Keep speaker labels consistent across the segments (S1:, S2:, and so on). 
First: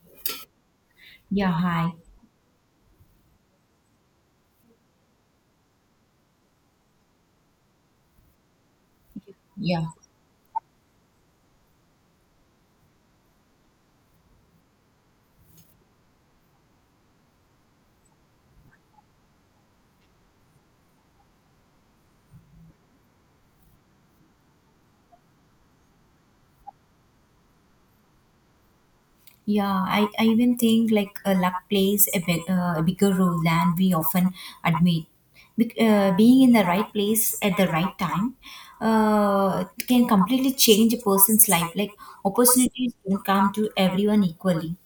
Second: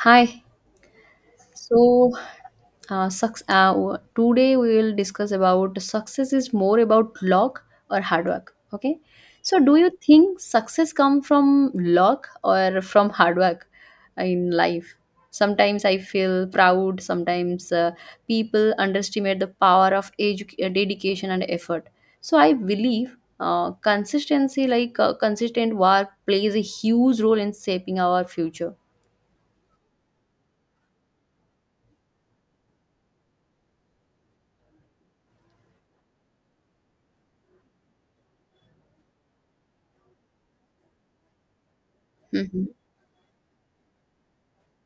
S1: Hi.
S2: Yeah, hi.
S1: So, today we will discuss about success is more about luck or hard work. Okay. So, do
S2: Yeah,
S1: you think success come from luck or from hard work in life? Sometimes I feel proud. Sometimes, people underestimate the power of dedication and effort. So, I believe. Consistency like consistent work plays a huge role in shaping our future.
S2: I even think like luck plays a bigger role than we often admit. Being in the right place at the right time can completely change a person's life. Like
S1: Mm-hmm.
S2: opportunities don't come to everyone equally.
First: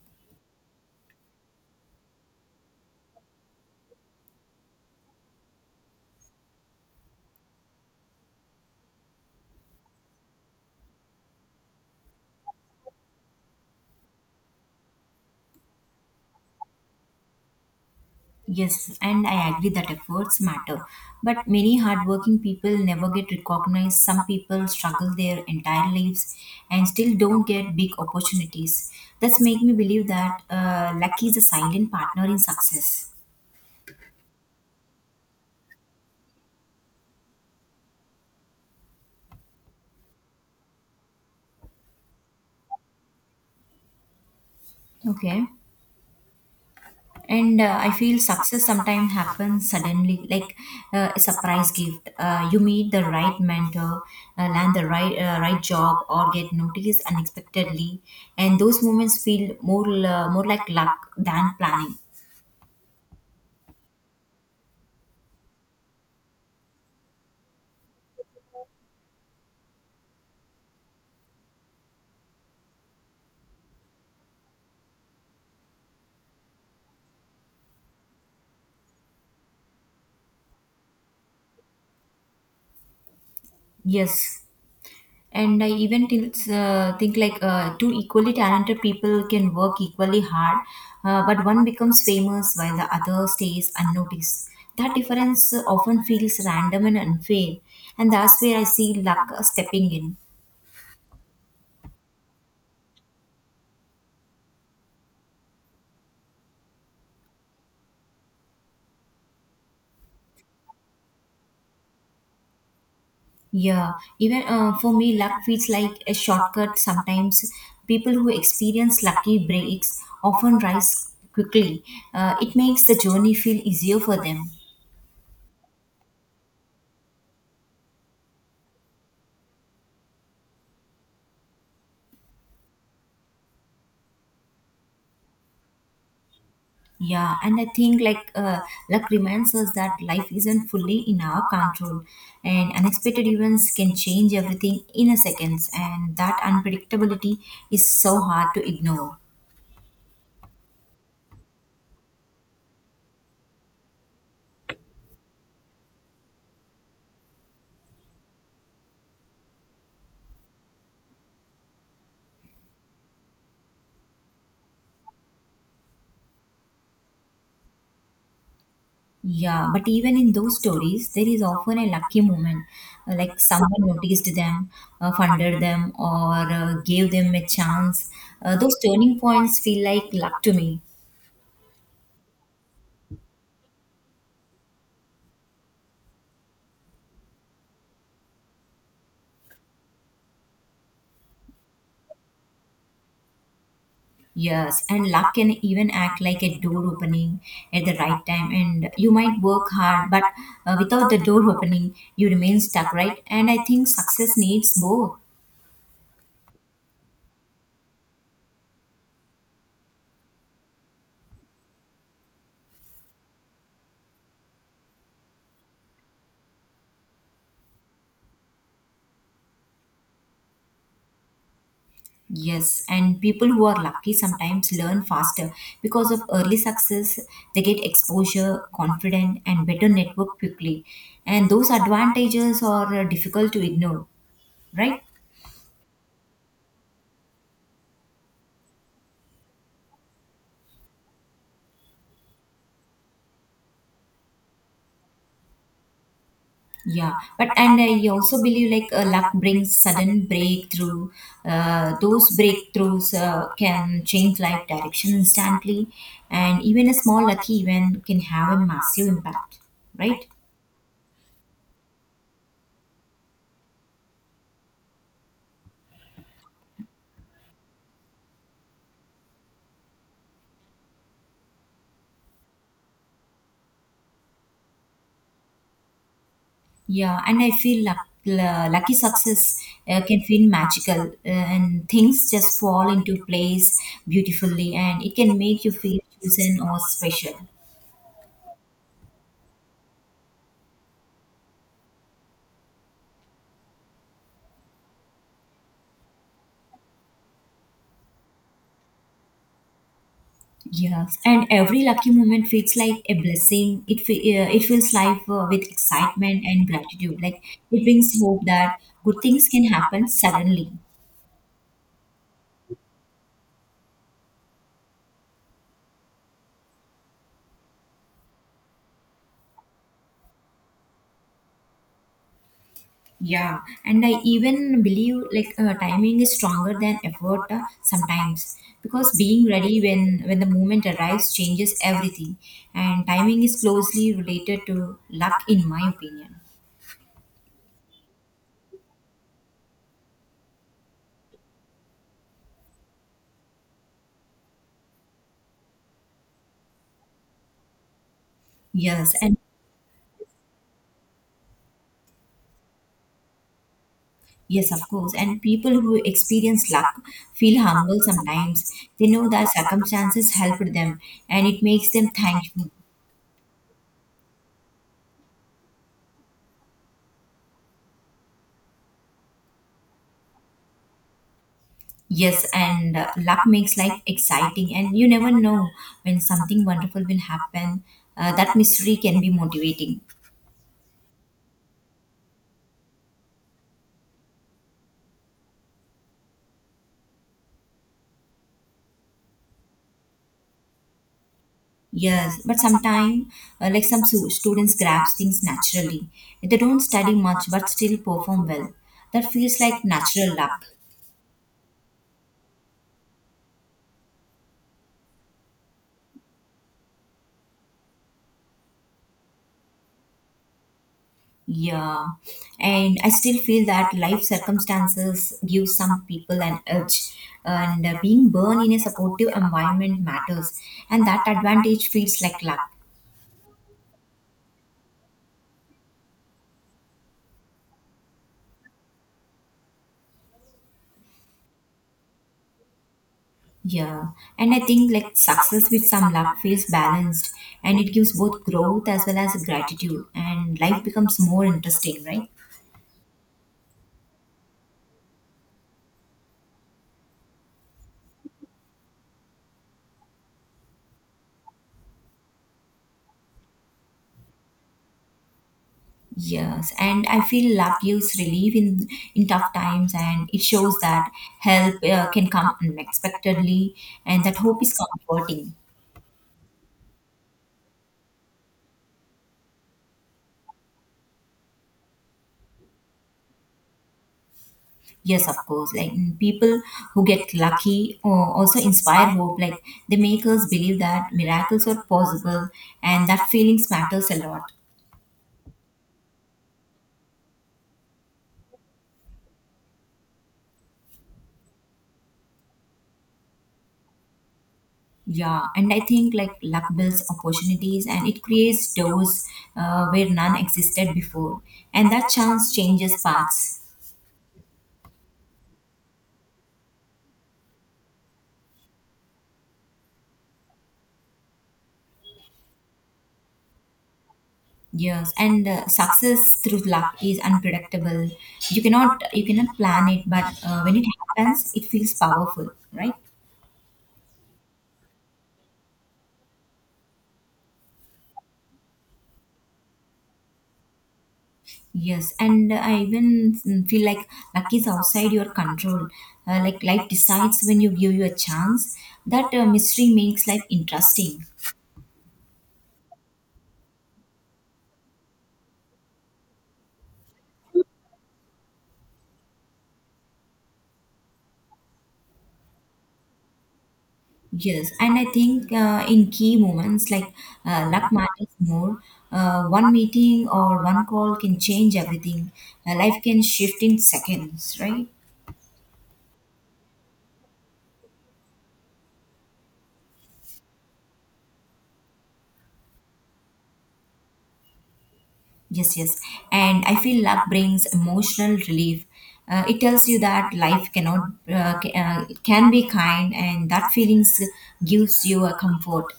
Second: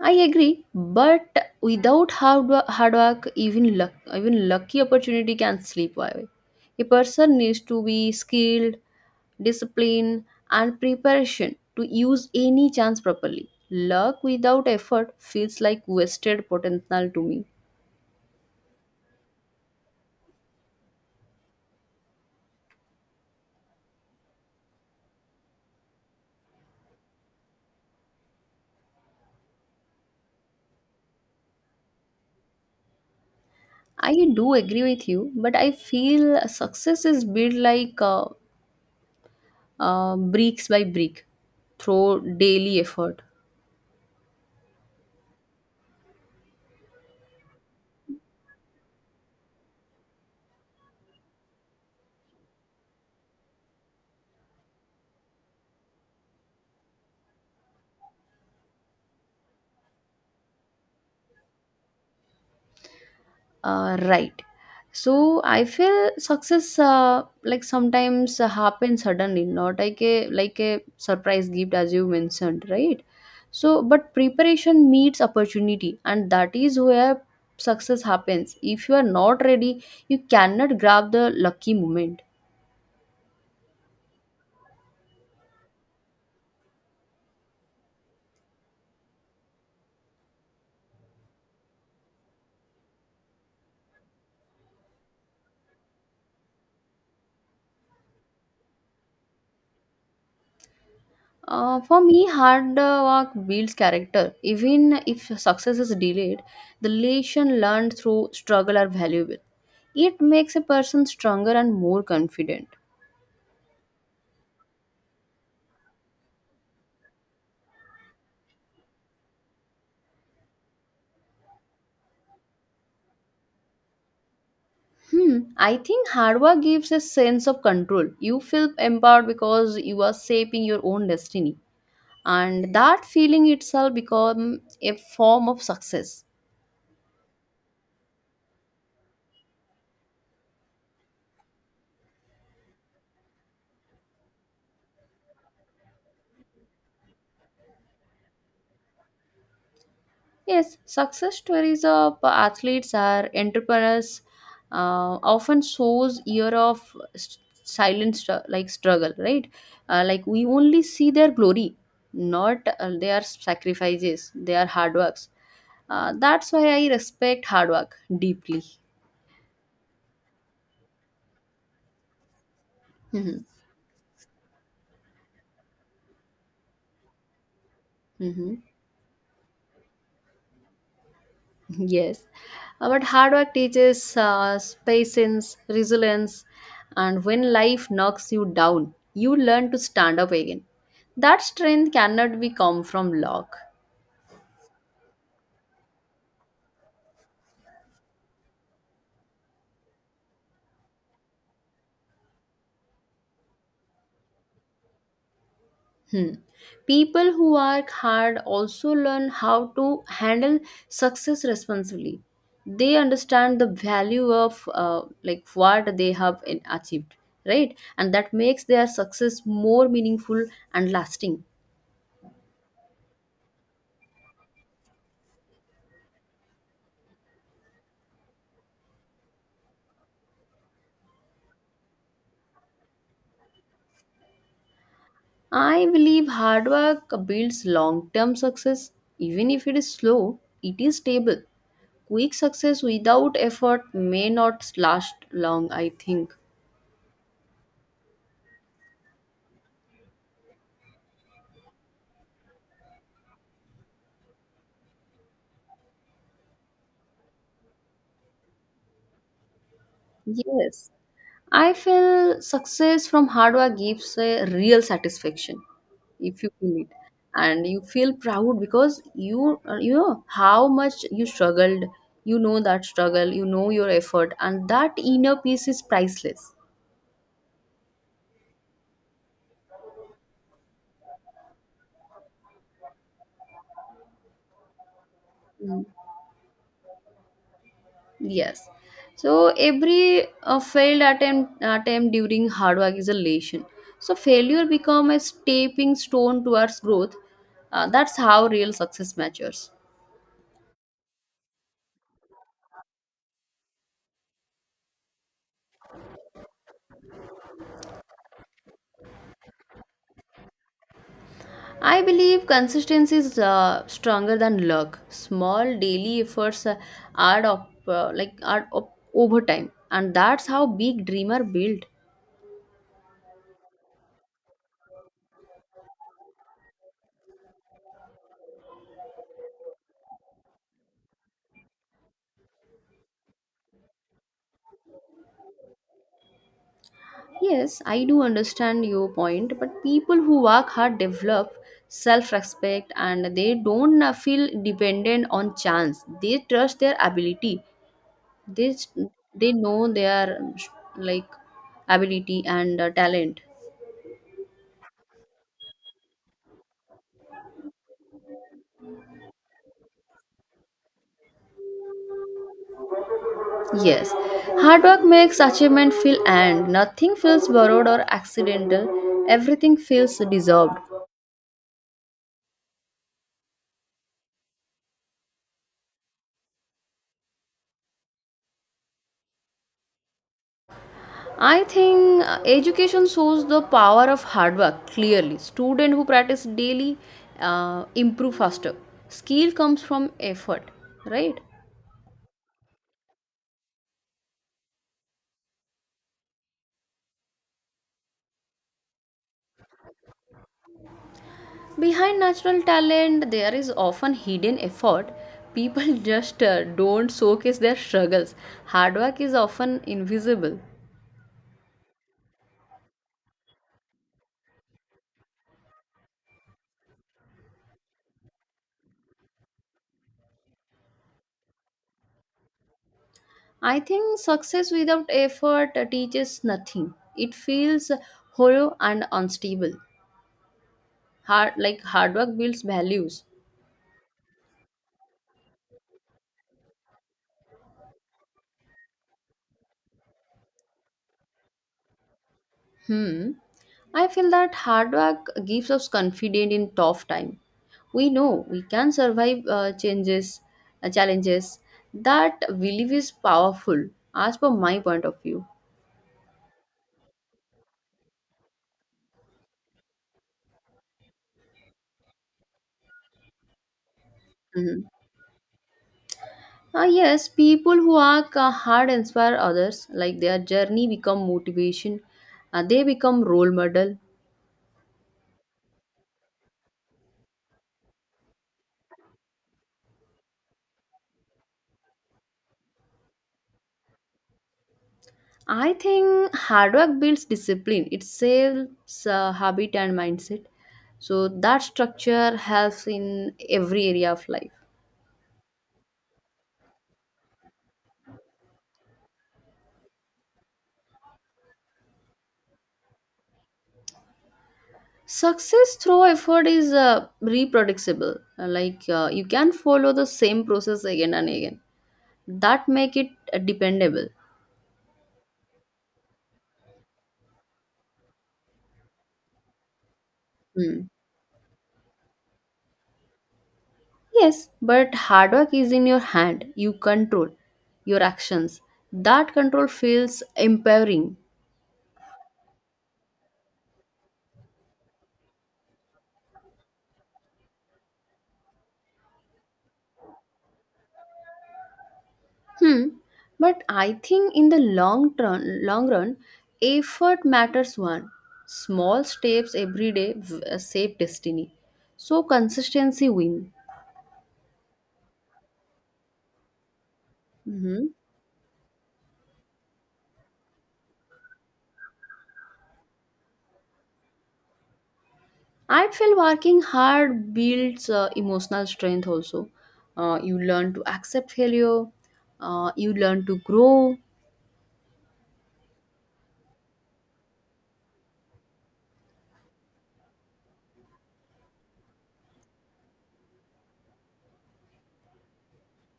S1: I agree, but without hard work, even luck, even lucky opportunity can slip away. A person needs to be skilled, disciplined, and preparation to use any chance properly. Luck without effort feels like wasted potential to me.
S2: Yes, and I agree that efforts matter. But many hardworking people never get recognized. Some people struggle their entire lives and still don't get big opportunities. That's make me believe that luck is a silent partner in success.
S1: I do agree with you, but I feel success is built like bricks by brick through daily effort.
S2: Okay. And I feel success sometimes happens suddenly, like a surprise gift. You meet the right mentor, land the right job, or get noticed unexpectedly, and those moments feel more like luck than planning.
S1: Right. So I feel success like sometimes happens suddenly, not like a like a surprise gift, as you mentioned, right? So but preparation meets opportunity, and that is where success happens. If you are not ready, you cannot grab the lucky moment.
S2: Yes, and I even think like two equally talented people can work equally hard, but one becomes famous while the other stays unnoticed. That difference often feels random and unfair, and that's where I see luck stepping in.
S1: For me, hard work builds character. Even if success is delayed, the lesson learned through struggle are valuable. It makes a person stronger and more confident.
S2: Yeah. Even for me, luck feels like a shortcut sometimes. People who experience lucky breaks often rise quickly. It makes the journey feel easier for them.
S1: Hmm, I think hard work gives a sense of control. You feel empowered because you are shaping your own destiny, and that feeling itself becomes a form of success.
S2: Yeah, and I think like luck reminds us that life isn't fully in our control, and unexpected events can change everything in a seconds, and that unpredictability is so hard to ignore.
S1: Yes, success stories of athletes are entrepreneurs often shows year of silent like struggle, right? Like we only see their glory, not their sacrifices, their hard works. That's why I respect hard work deeply.
S2: Yeah, but even in those stories, there is often a lucky moment, like someone noticed them, funded them, or gave them a chance.
S1: Hmm.
S2: Those turning points feel like luck to me.
S1: Yes, but hard work teaches patience, resilience, and when life knocks you down, you learn to stand up again. That strength cannot be come from luck.
S2: Yes, and luck can even act like a door opening at the right time, and you might work hard, but without the door opening, you remain stuck, right? And I think success needs both.
S1: Hmm. People who work hard also learn how to handle success responsibly. They understand the value of like what they have achieved, right? And that makes their success more meaningful and lasting.
S2: Yes, and people who are lucky sometimes learn faster because of early success, they get exposure, confident, and better network quickly. And those advantages are difficult to ignore, right?
S1: I believe hard work builds long term success. Even if it is slow, it is stable. Quick success without effort may not last long, I think.
S2: Yeah, but and I also believe like luck brings sudden breakthrough. Those breakthroughs can change life direction instantly, and even a small lucky event can have a massive impact, right?
S1: Yes, I feel success from hard work gives a real satisfaction if you feel it, and you feel proud because you know how much you struggled. You know that struggle, you know your effort, and that inner peace is priceless.
S2: Yeah, and I feel luck, lucky success can feel magical, and things just fall into place beautifully, and it can make you feel chosen or special.
S1: Yes. So every failed attempt during hard work is a lesson. So failure become a stepping stone towards growth. That's how real success matures.
S2: Yes, and every lucky moment feels like a blessing. It fills life with excitement and gratitude. Like it brings hope that good things can happen suddenly.
S1: I believe consistency is stronger than luck. Small daily efforts add up over time, and that's how big dreamer build.
S2: Yeah, and I even believe like timing is stronger than effort sometimes, because being ready when the moment arrives changes everything, and timing is closely related to luck in my opinion.
S1: Yes, I do understand your point, but people who work hard develop self respect, and they don't feel dependent on chance. They trust their ability. They, s-
S2: Yes, and
S1: they know their like ability and talent.
S2: Yes, of course. And people who experience luck feel humble sometimes. They know that circumstances helped them and it makes them thankful.
S1: Yes, hard work makes achievement feel earned. Nothing feels borrowed or accidental. Everything feels deserved.
S2: Yes, and luck makes life exciting, and you never know when something wonderful will happen. That mystery can be motivating.
S1: I think education shows the power of hard work clearly. Student who practice daily improve faster. Skill comes from effort, right?
S2: Yes, but sometimes, like some students grasp things naturally. They don't study much but still perform well. That feels like natural luck.
S1: Behind natural talent, there is often hidden effort. People just don't showcase their struggles. Hard work is often invisible.
S2: Yeah, and I still feel that life circumstances give some people an edge, and being born in a supportive environment matters, and that advantage feels like luck.
S1: I think success without effort teaches nothing. It feels hollow and unstable. Hard work builds values.
S2: Yeah, and I think like success with some luck feels balanced, and it gives both growth as well as gratitude, and life becomes more interesting, right?
S1: Hmm. I feel that hard work gives us confidence in tough time. We know we can survive changes, challenges. That belief is powerful, as per my point of view.
S2: Yes, and I feel luck gives relief in tough times, and it shows that help can come unexpectedly, and that hope is
S1: Mhm.
S2: comforting.
S1: Ah yes, people who work hard inspire others. Like their journey become motivation. They become role model.
S2: Yes, of course. Like people who get lucky or also inspire hope. Like they make us believe that miracles are possible, and that feelings matters a lot.
S1: I think hard work builds discipline. It saves habit and mindset. So that structure helps in every area of life.
S2: Yeah, and I think like luck builds opportunities and it creates doors where none existed before, and that chance changes paths.
S1: Success through effort is reproducible. Like you can follow the same process again and again. That make it dependable.
S2: Yes, and success through luck is unpredictable. You cannot plan it, but when it
S1: Hmm.
S2: happens, it feels powerful, right?
S1: Yes, but hard work is in your hand. You control your actions. That control feels empowering.
S2: Yes, and I even feel like luck is outside your control. Like life decides when you give you a chance. That mystery makes life interesting.
S1: Hmm. But I think in the long run, effort matters one. Small steps every day save destiny. So consistency win.
S2: Yes, and I think in key moments like
S1: Mhm.
S2: luck matters more. One meeting or one call can change everything. Life can shift in seconds, right?
S1: I feel working hard builds emotional strength also. You learn to accept failure, you learn to grow.
S2: Yes, yes. And I feel luck brings emotional relief. It tells you that life cannot ca- can be kind, and that feelings gives you a comfort.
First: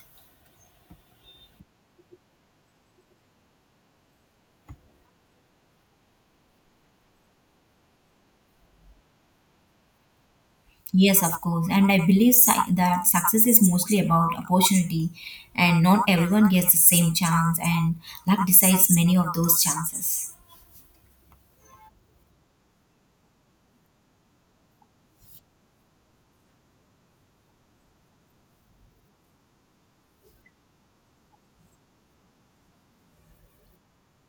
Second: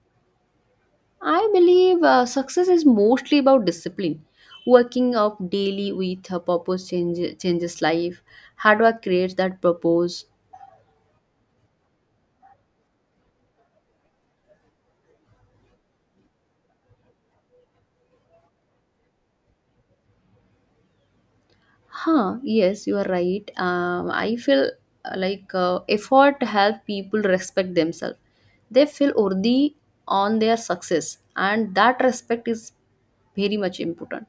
S1: I believe success is mostly about discipline. Working up daily with a purpose changes life. Hard work creates that purpose.
S2: Yes, of course. And I believe that success is mostly about opportunity, and not everyone gets the same chance, and luck decides many of those chances.
S1: Huh, yes, you are right. I feel like effort help people respect themselves. They feel worthy on their success, and that respect is very much important.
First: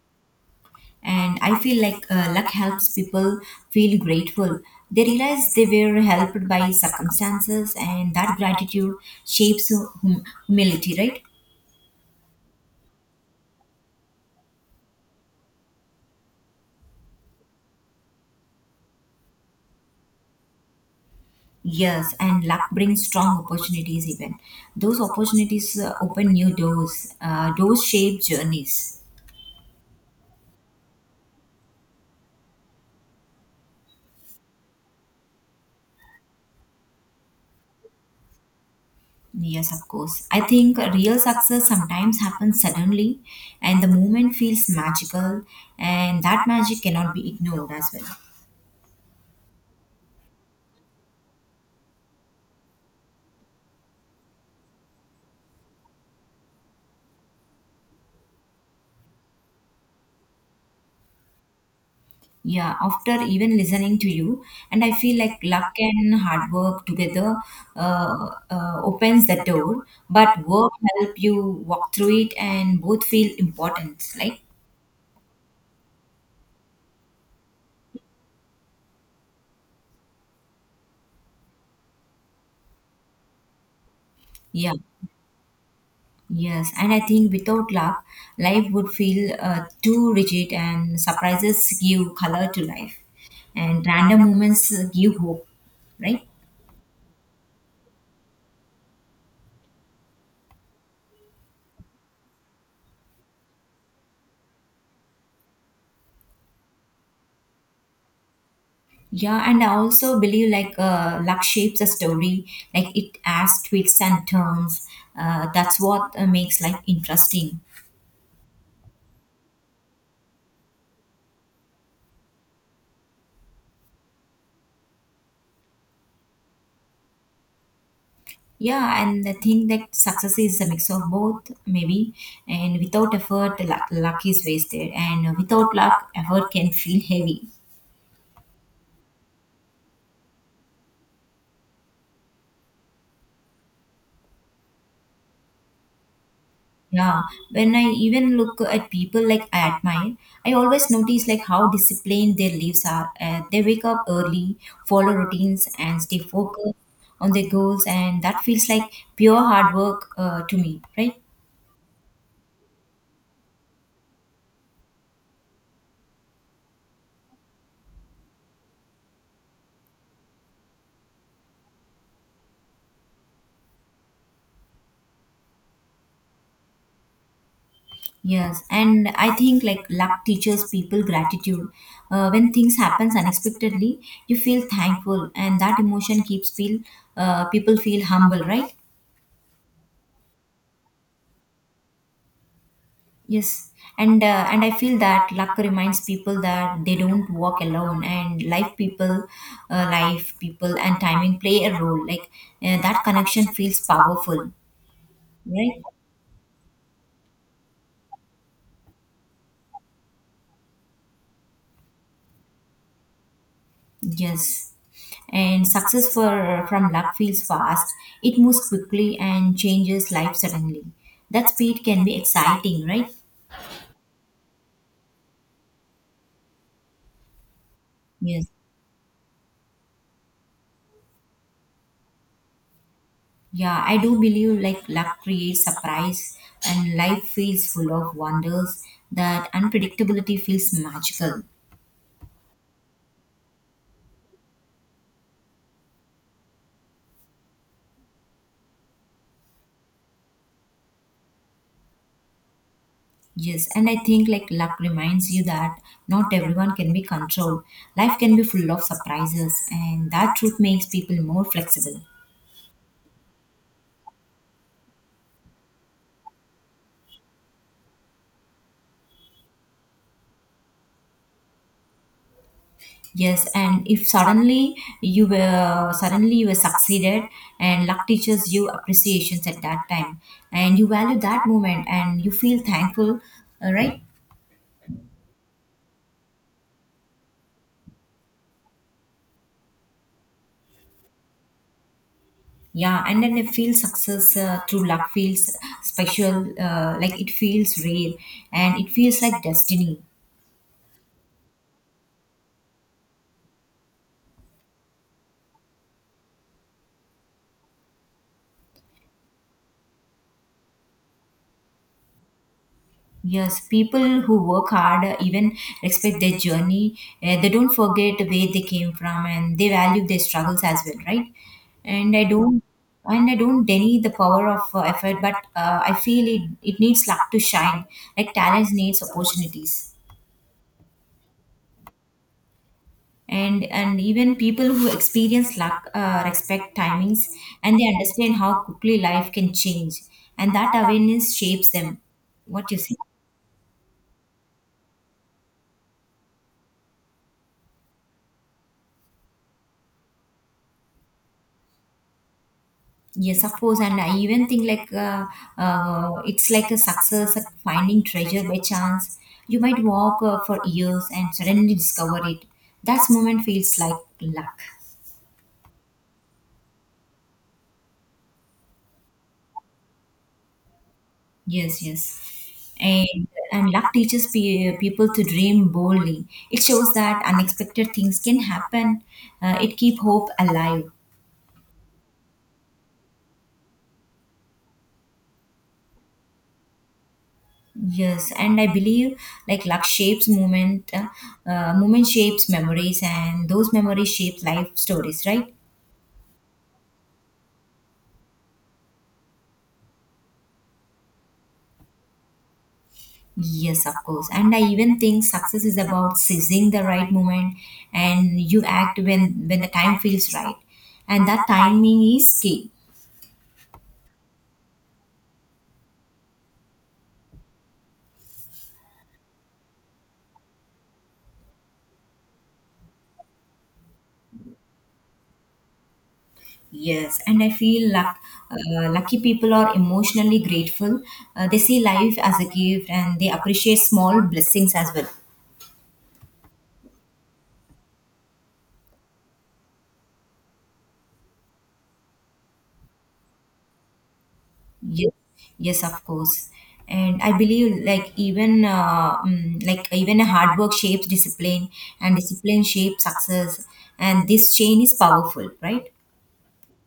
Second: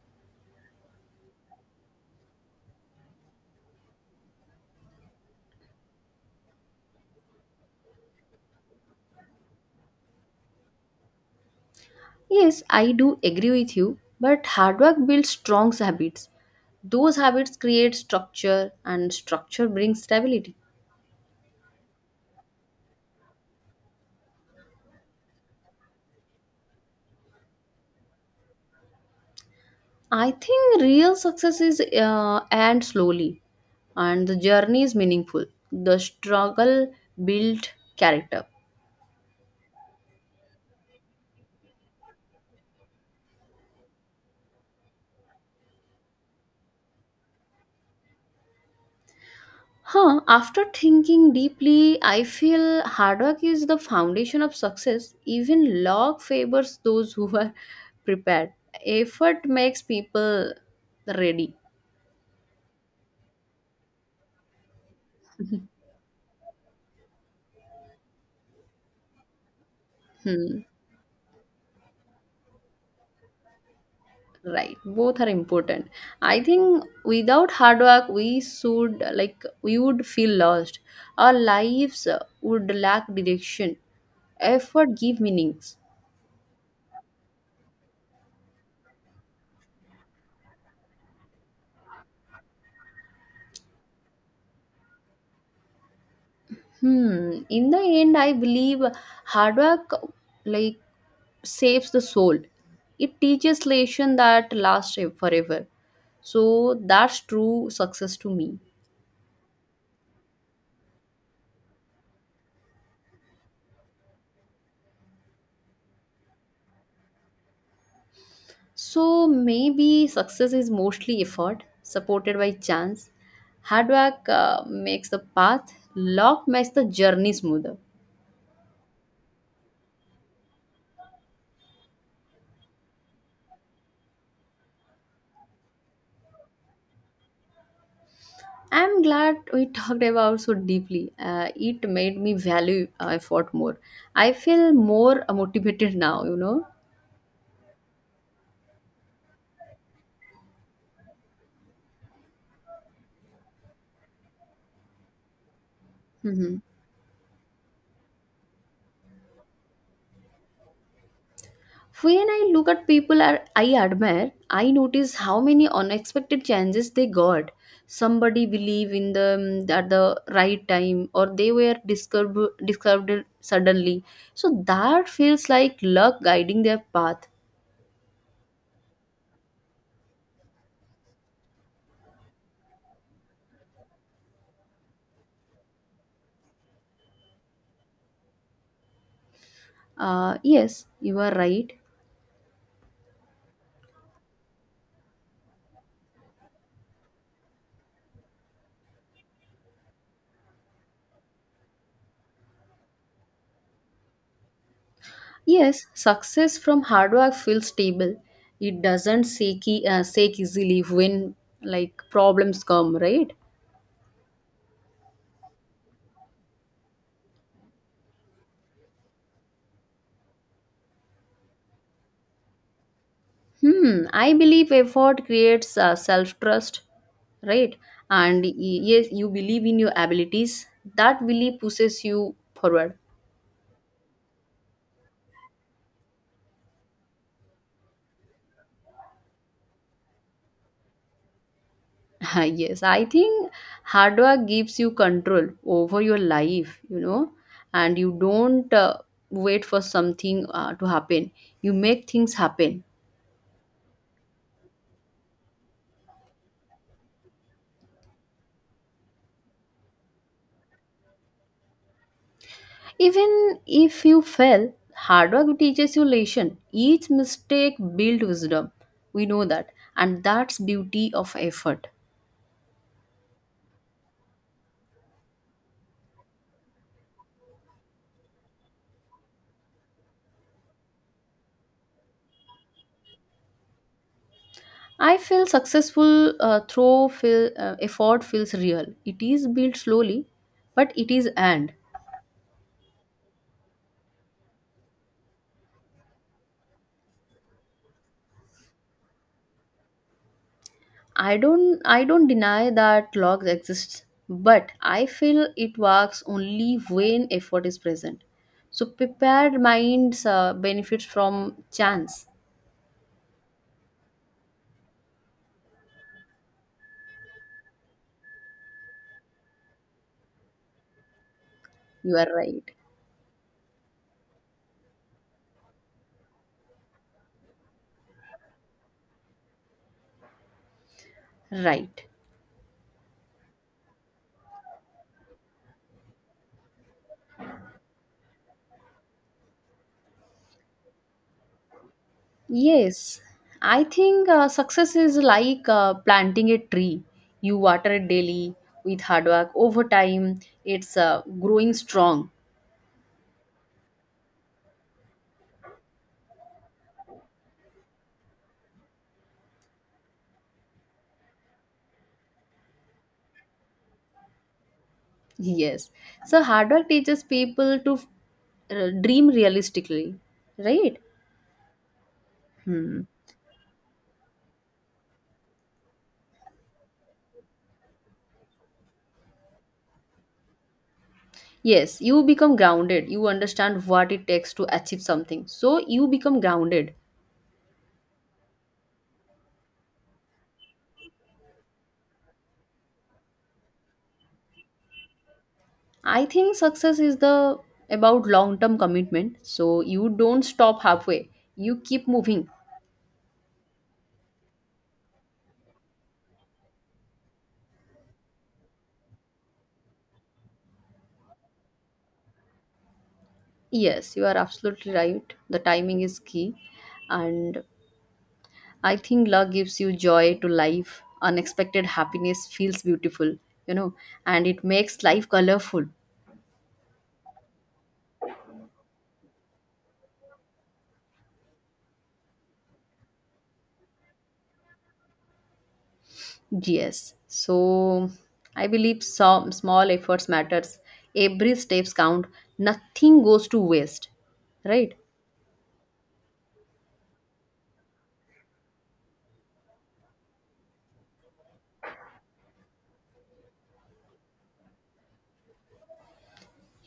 S2: And I feel like luck helps people feel grateful. They realize they were helped by circumstances, and that gratitude shapes humility, right?
S1: Yes, I do agree with you, but hard work builds strong habits. Those habits create structure, and structure brings stability.
S2: Yes, and luck brings strong opportunities, even. Those opportunities open new doors, doors shape journeys.
S1: I think real success is uh, and slowly, and the journey is meaningful. The struggle built character.
S2: Yes, of course. I think real success sometimes happens suddenly, and the moment feels magical, and that magic cannot be ignored as well.
S1: Huh, after thinking deeply, I feel hard work is the foundation of success. Even luck favors those who are prepared. Effort makes people ready.
S2: Yeah, after even listening to you, and I feel like luck and hard work together opens the door, but
S1: Hmm,
S2: work help you walk through it, and both feel important. Like
S1: right. Both are important. I think without hard work, we should like we would feel lost. Our lives would lack direction.
S2: yeah,
S1: Effort give meanings.
S2: yes, and I think without luck, life would feel too rigid, and surprises give color to life, and random moments give hope, right?
S1: Hmm. In the end, I believe hard work like saves the soul. It teaches lesson that lasts forever. So that's true success to me.
S2: Yeah, and I also believe like luck shapes a story. Like it adds twists and turns. That's what makes life interesting.
S1: So maybe success is mostly effort supported by chance. Hard work makes the path, luck makes the journey smoother.
S2: Yeah, and I think that success is a mix of both, maybe. And without effort, luck is wasted. And without luck, effort can feel heavy.
S1: I'm glad we talked about so deeply. It made me value effort more. I feel more motivated now, you know.
S2: Yeah, when I even look at people like I admire, I always notice like how disciplined their lives are. They wake up early, follow routines, and stay
S1: Mhm.
S2: focused on their goals, and that feels like pure hard work to me, right?
S1: When I look at people are I admire, I notice how many unexpected chances they got. Somebody believed in them at the right time, or they were disturbed suddenly. So that feels like luck guiding their path.
S2: Yes, and I think like luck teaches people gratitude. When things happens unexpectedly, you feel thankful, and that emotion keeps feel people feel humble, right?
S1: Yes, you are right.
S2: Yes, and I feel that luck reminds people that they don't walk alone, and life people, and timing play a role. Like that connection feels powerful, right?
S1: Yes, success from hard work feels stable. It doesn't shake, shake easily when like problems come, right?
S2: Yes, and success for from luck feels fast. It moves quickly and changes life suddenly. That speed can be exciting, right?
S1: Hmm, I believe effort creates self-trust, right? And
S2: Yes.
S1: y- yes, you believe in your abilities. That belief pushes you forward.
S2: Yeah, I do believe like luck creates surprise and life feels full of wonders that unpredictability feels magical.
S1: Yes, I think hard work gives you control over your life, you know, and you don't wait for something to happen. You make things happen.
S2: Yes, and I think like luck reminds you that not everyone can be controlled. Life can be full of surprises and that truth makes people more flexible.
S1: Even if you fail, hard work teaches you lesson. Each mistake builds wisdom. We know that, and that's beauty of effort.
S2: Yes, and if suddenly you were succeeded and luck teaches you appreciations at that time and you value that moment and you feel thankful, right?
S1: I feel successful through effort feels real. It is built slowly, but it is and
S2: Yeah, and then I feel success through luck feels special, like it feels real, and it feels like destiny.
S1: I don't deny that luck exists, but I feel it works only when effort is present. So prepared minds benefits from chance.
S2: Yes, people who work hard even respect their journey. They don't forget where they came from and they value their struggles as well, right? And
S1: You
S2: I
S1: are
S2: don't
S1: right.
S2: and I don't deny the power of effort, but I feel it, it needs luck to shine, like talent needs opportunities.
S1: Right.
S2: And even people who experience luck respect timings and they understand how quickly life can change and that awareness shapes them. What you say?
S1: Yes, I think success is like planting a tree. You water it daily with hard work. Over time, it's growing strong.
S2: Yes, of course. And I even think like it's like a success at finding treasure by chance. You might walk for years and suddenly discover it. That moment feels like luck.
S1: Yes. So, hard work teaches people to dream realistically, right?
S2: Yes, yes.
S1: Hmm.
S2: And luck teaches people to dream boldly. It shows that unexpected things can happen. It keep hope alive.
S1: Yes, you become grounded. You understand what it takes to achieve something. So, you become grounded.
S2: Yes, and I believe like luck shapes movement. Movement shapes memories, and those memories shape life stories. Right?
S1: I think success is the about long term commitment. So, you don't stop halfway, you keep moving.
S2: Yes, of course. And I even think success is about seizing the right moment, and you act when the time feels right, and that timing is key.
S1: Yes, you are absolutely right. The timing is key. And I think love gives you joy to life. Unexpected happiness feels beautiful, you know, and it makes life colorful.
S2: Yes, and I feel luck, lucky people are emotionally grateful. They see life as a gift and they appreciate small blessings as well.
S1: Yes. So I believe some small efforts matters. Every steps count. Nothing goes to waste, right?
S2: Yes, yes, of course. And I believe like even a hard work shapes discipline and discipline shapes success and this chain is powerful, right?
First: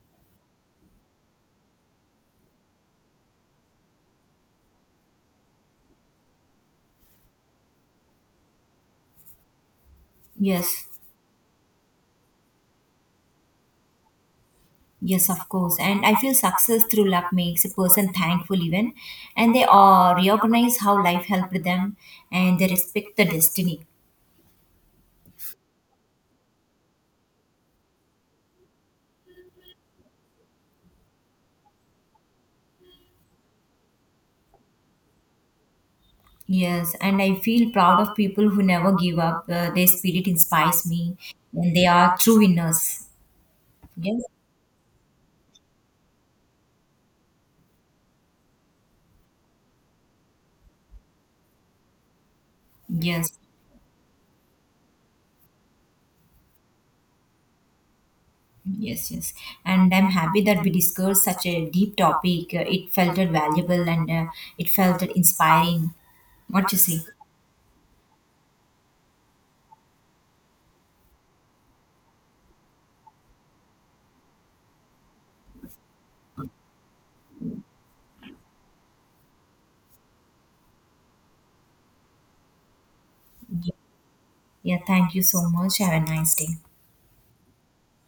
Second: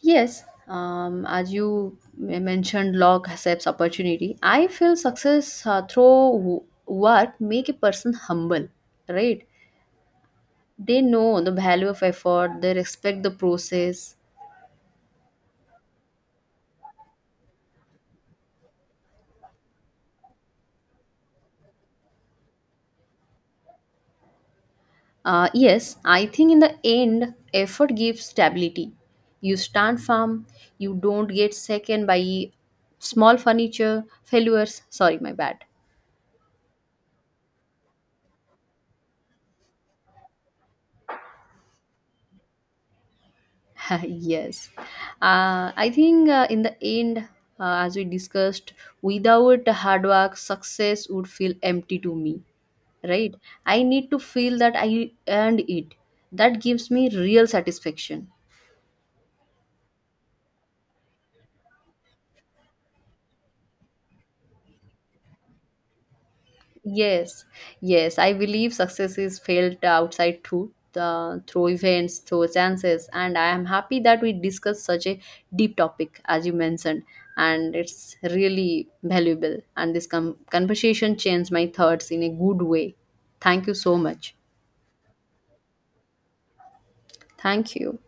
S1: Yes, as you mentioned, luck accepts opportunity. I feel success through what make a person humble, right?
S2: Yes.
S1: They know the value of effort, they respect the process.
S2: Yes, of course. And I feel success through luck makes a person thankful even and they recognize how life helped them and they respect the destiny.
S1: Yes, I think in the end, effort gives stability. You stand firm, you don't get second by small furniture failures. Sorry, my bad.
S2: Yes, and I feel proud of people who never give up. Their spirit inspires me, and they are true winners. Yes,
S1: Yes, I think in the end, as we discussed, without hard work success would feel empty to me, right?
S2: yes,
S1: I need to feel that I earned it. That gives me real satisfaction.
S2: yes, yes. And I'm happy that we discussed such a deep topic. It felt valuable and it felt inspiring. What you say?
S1: Yes, yes, I believe success is felt outside too, through events, through chances, and I am happy that we discussed such a deep topic as you mentioned, and it's really valuable. And this conversation changed my thoughts in a good way. Thank you so much.
S2: Yeah, thank you so much. Have a nice day.
S1: Thank you.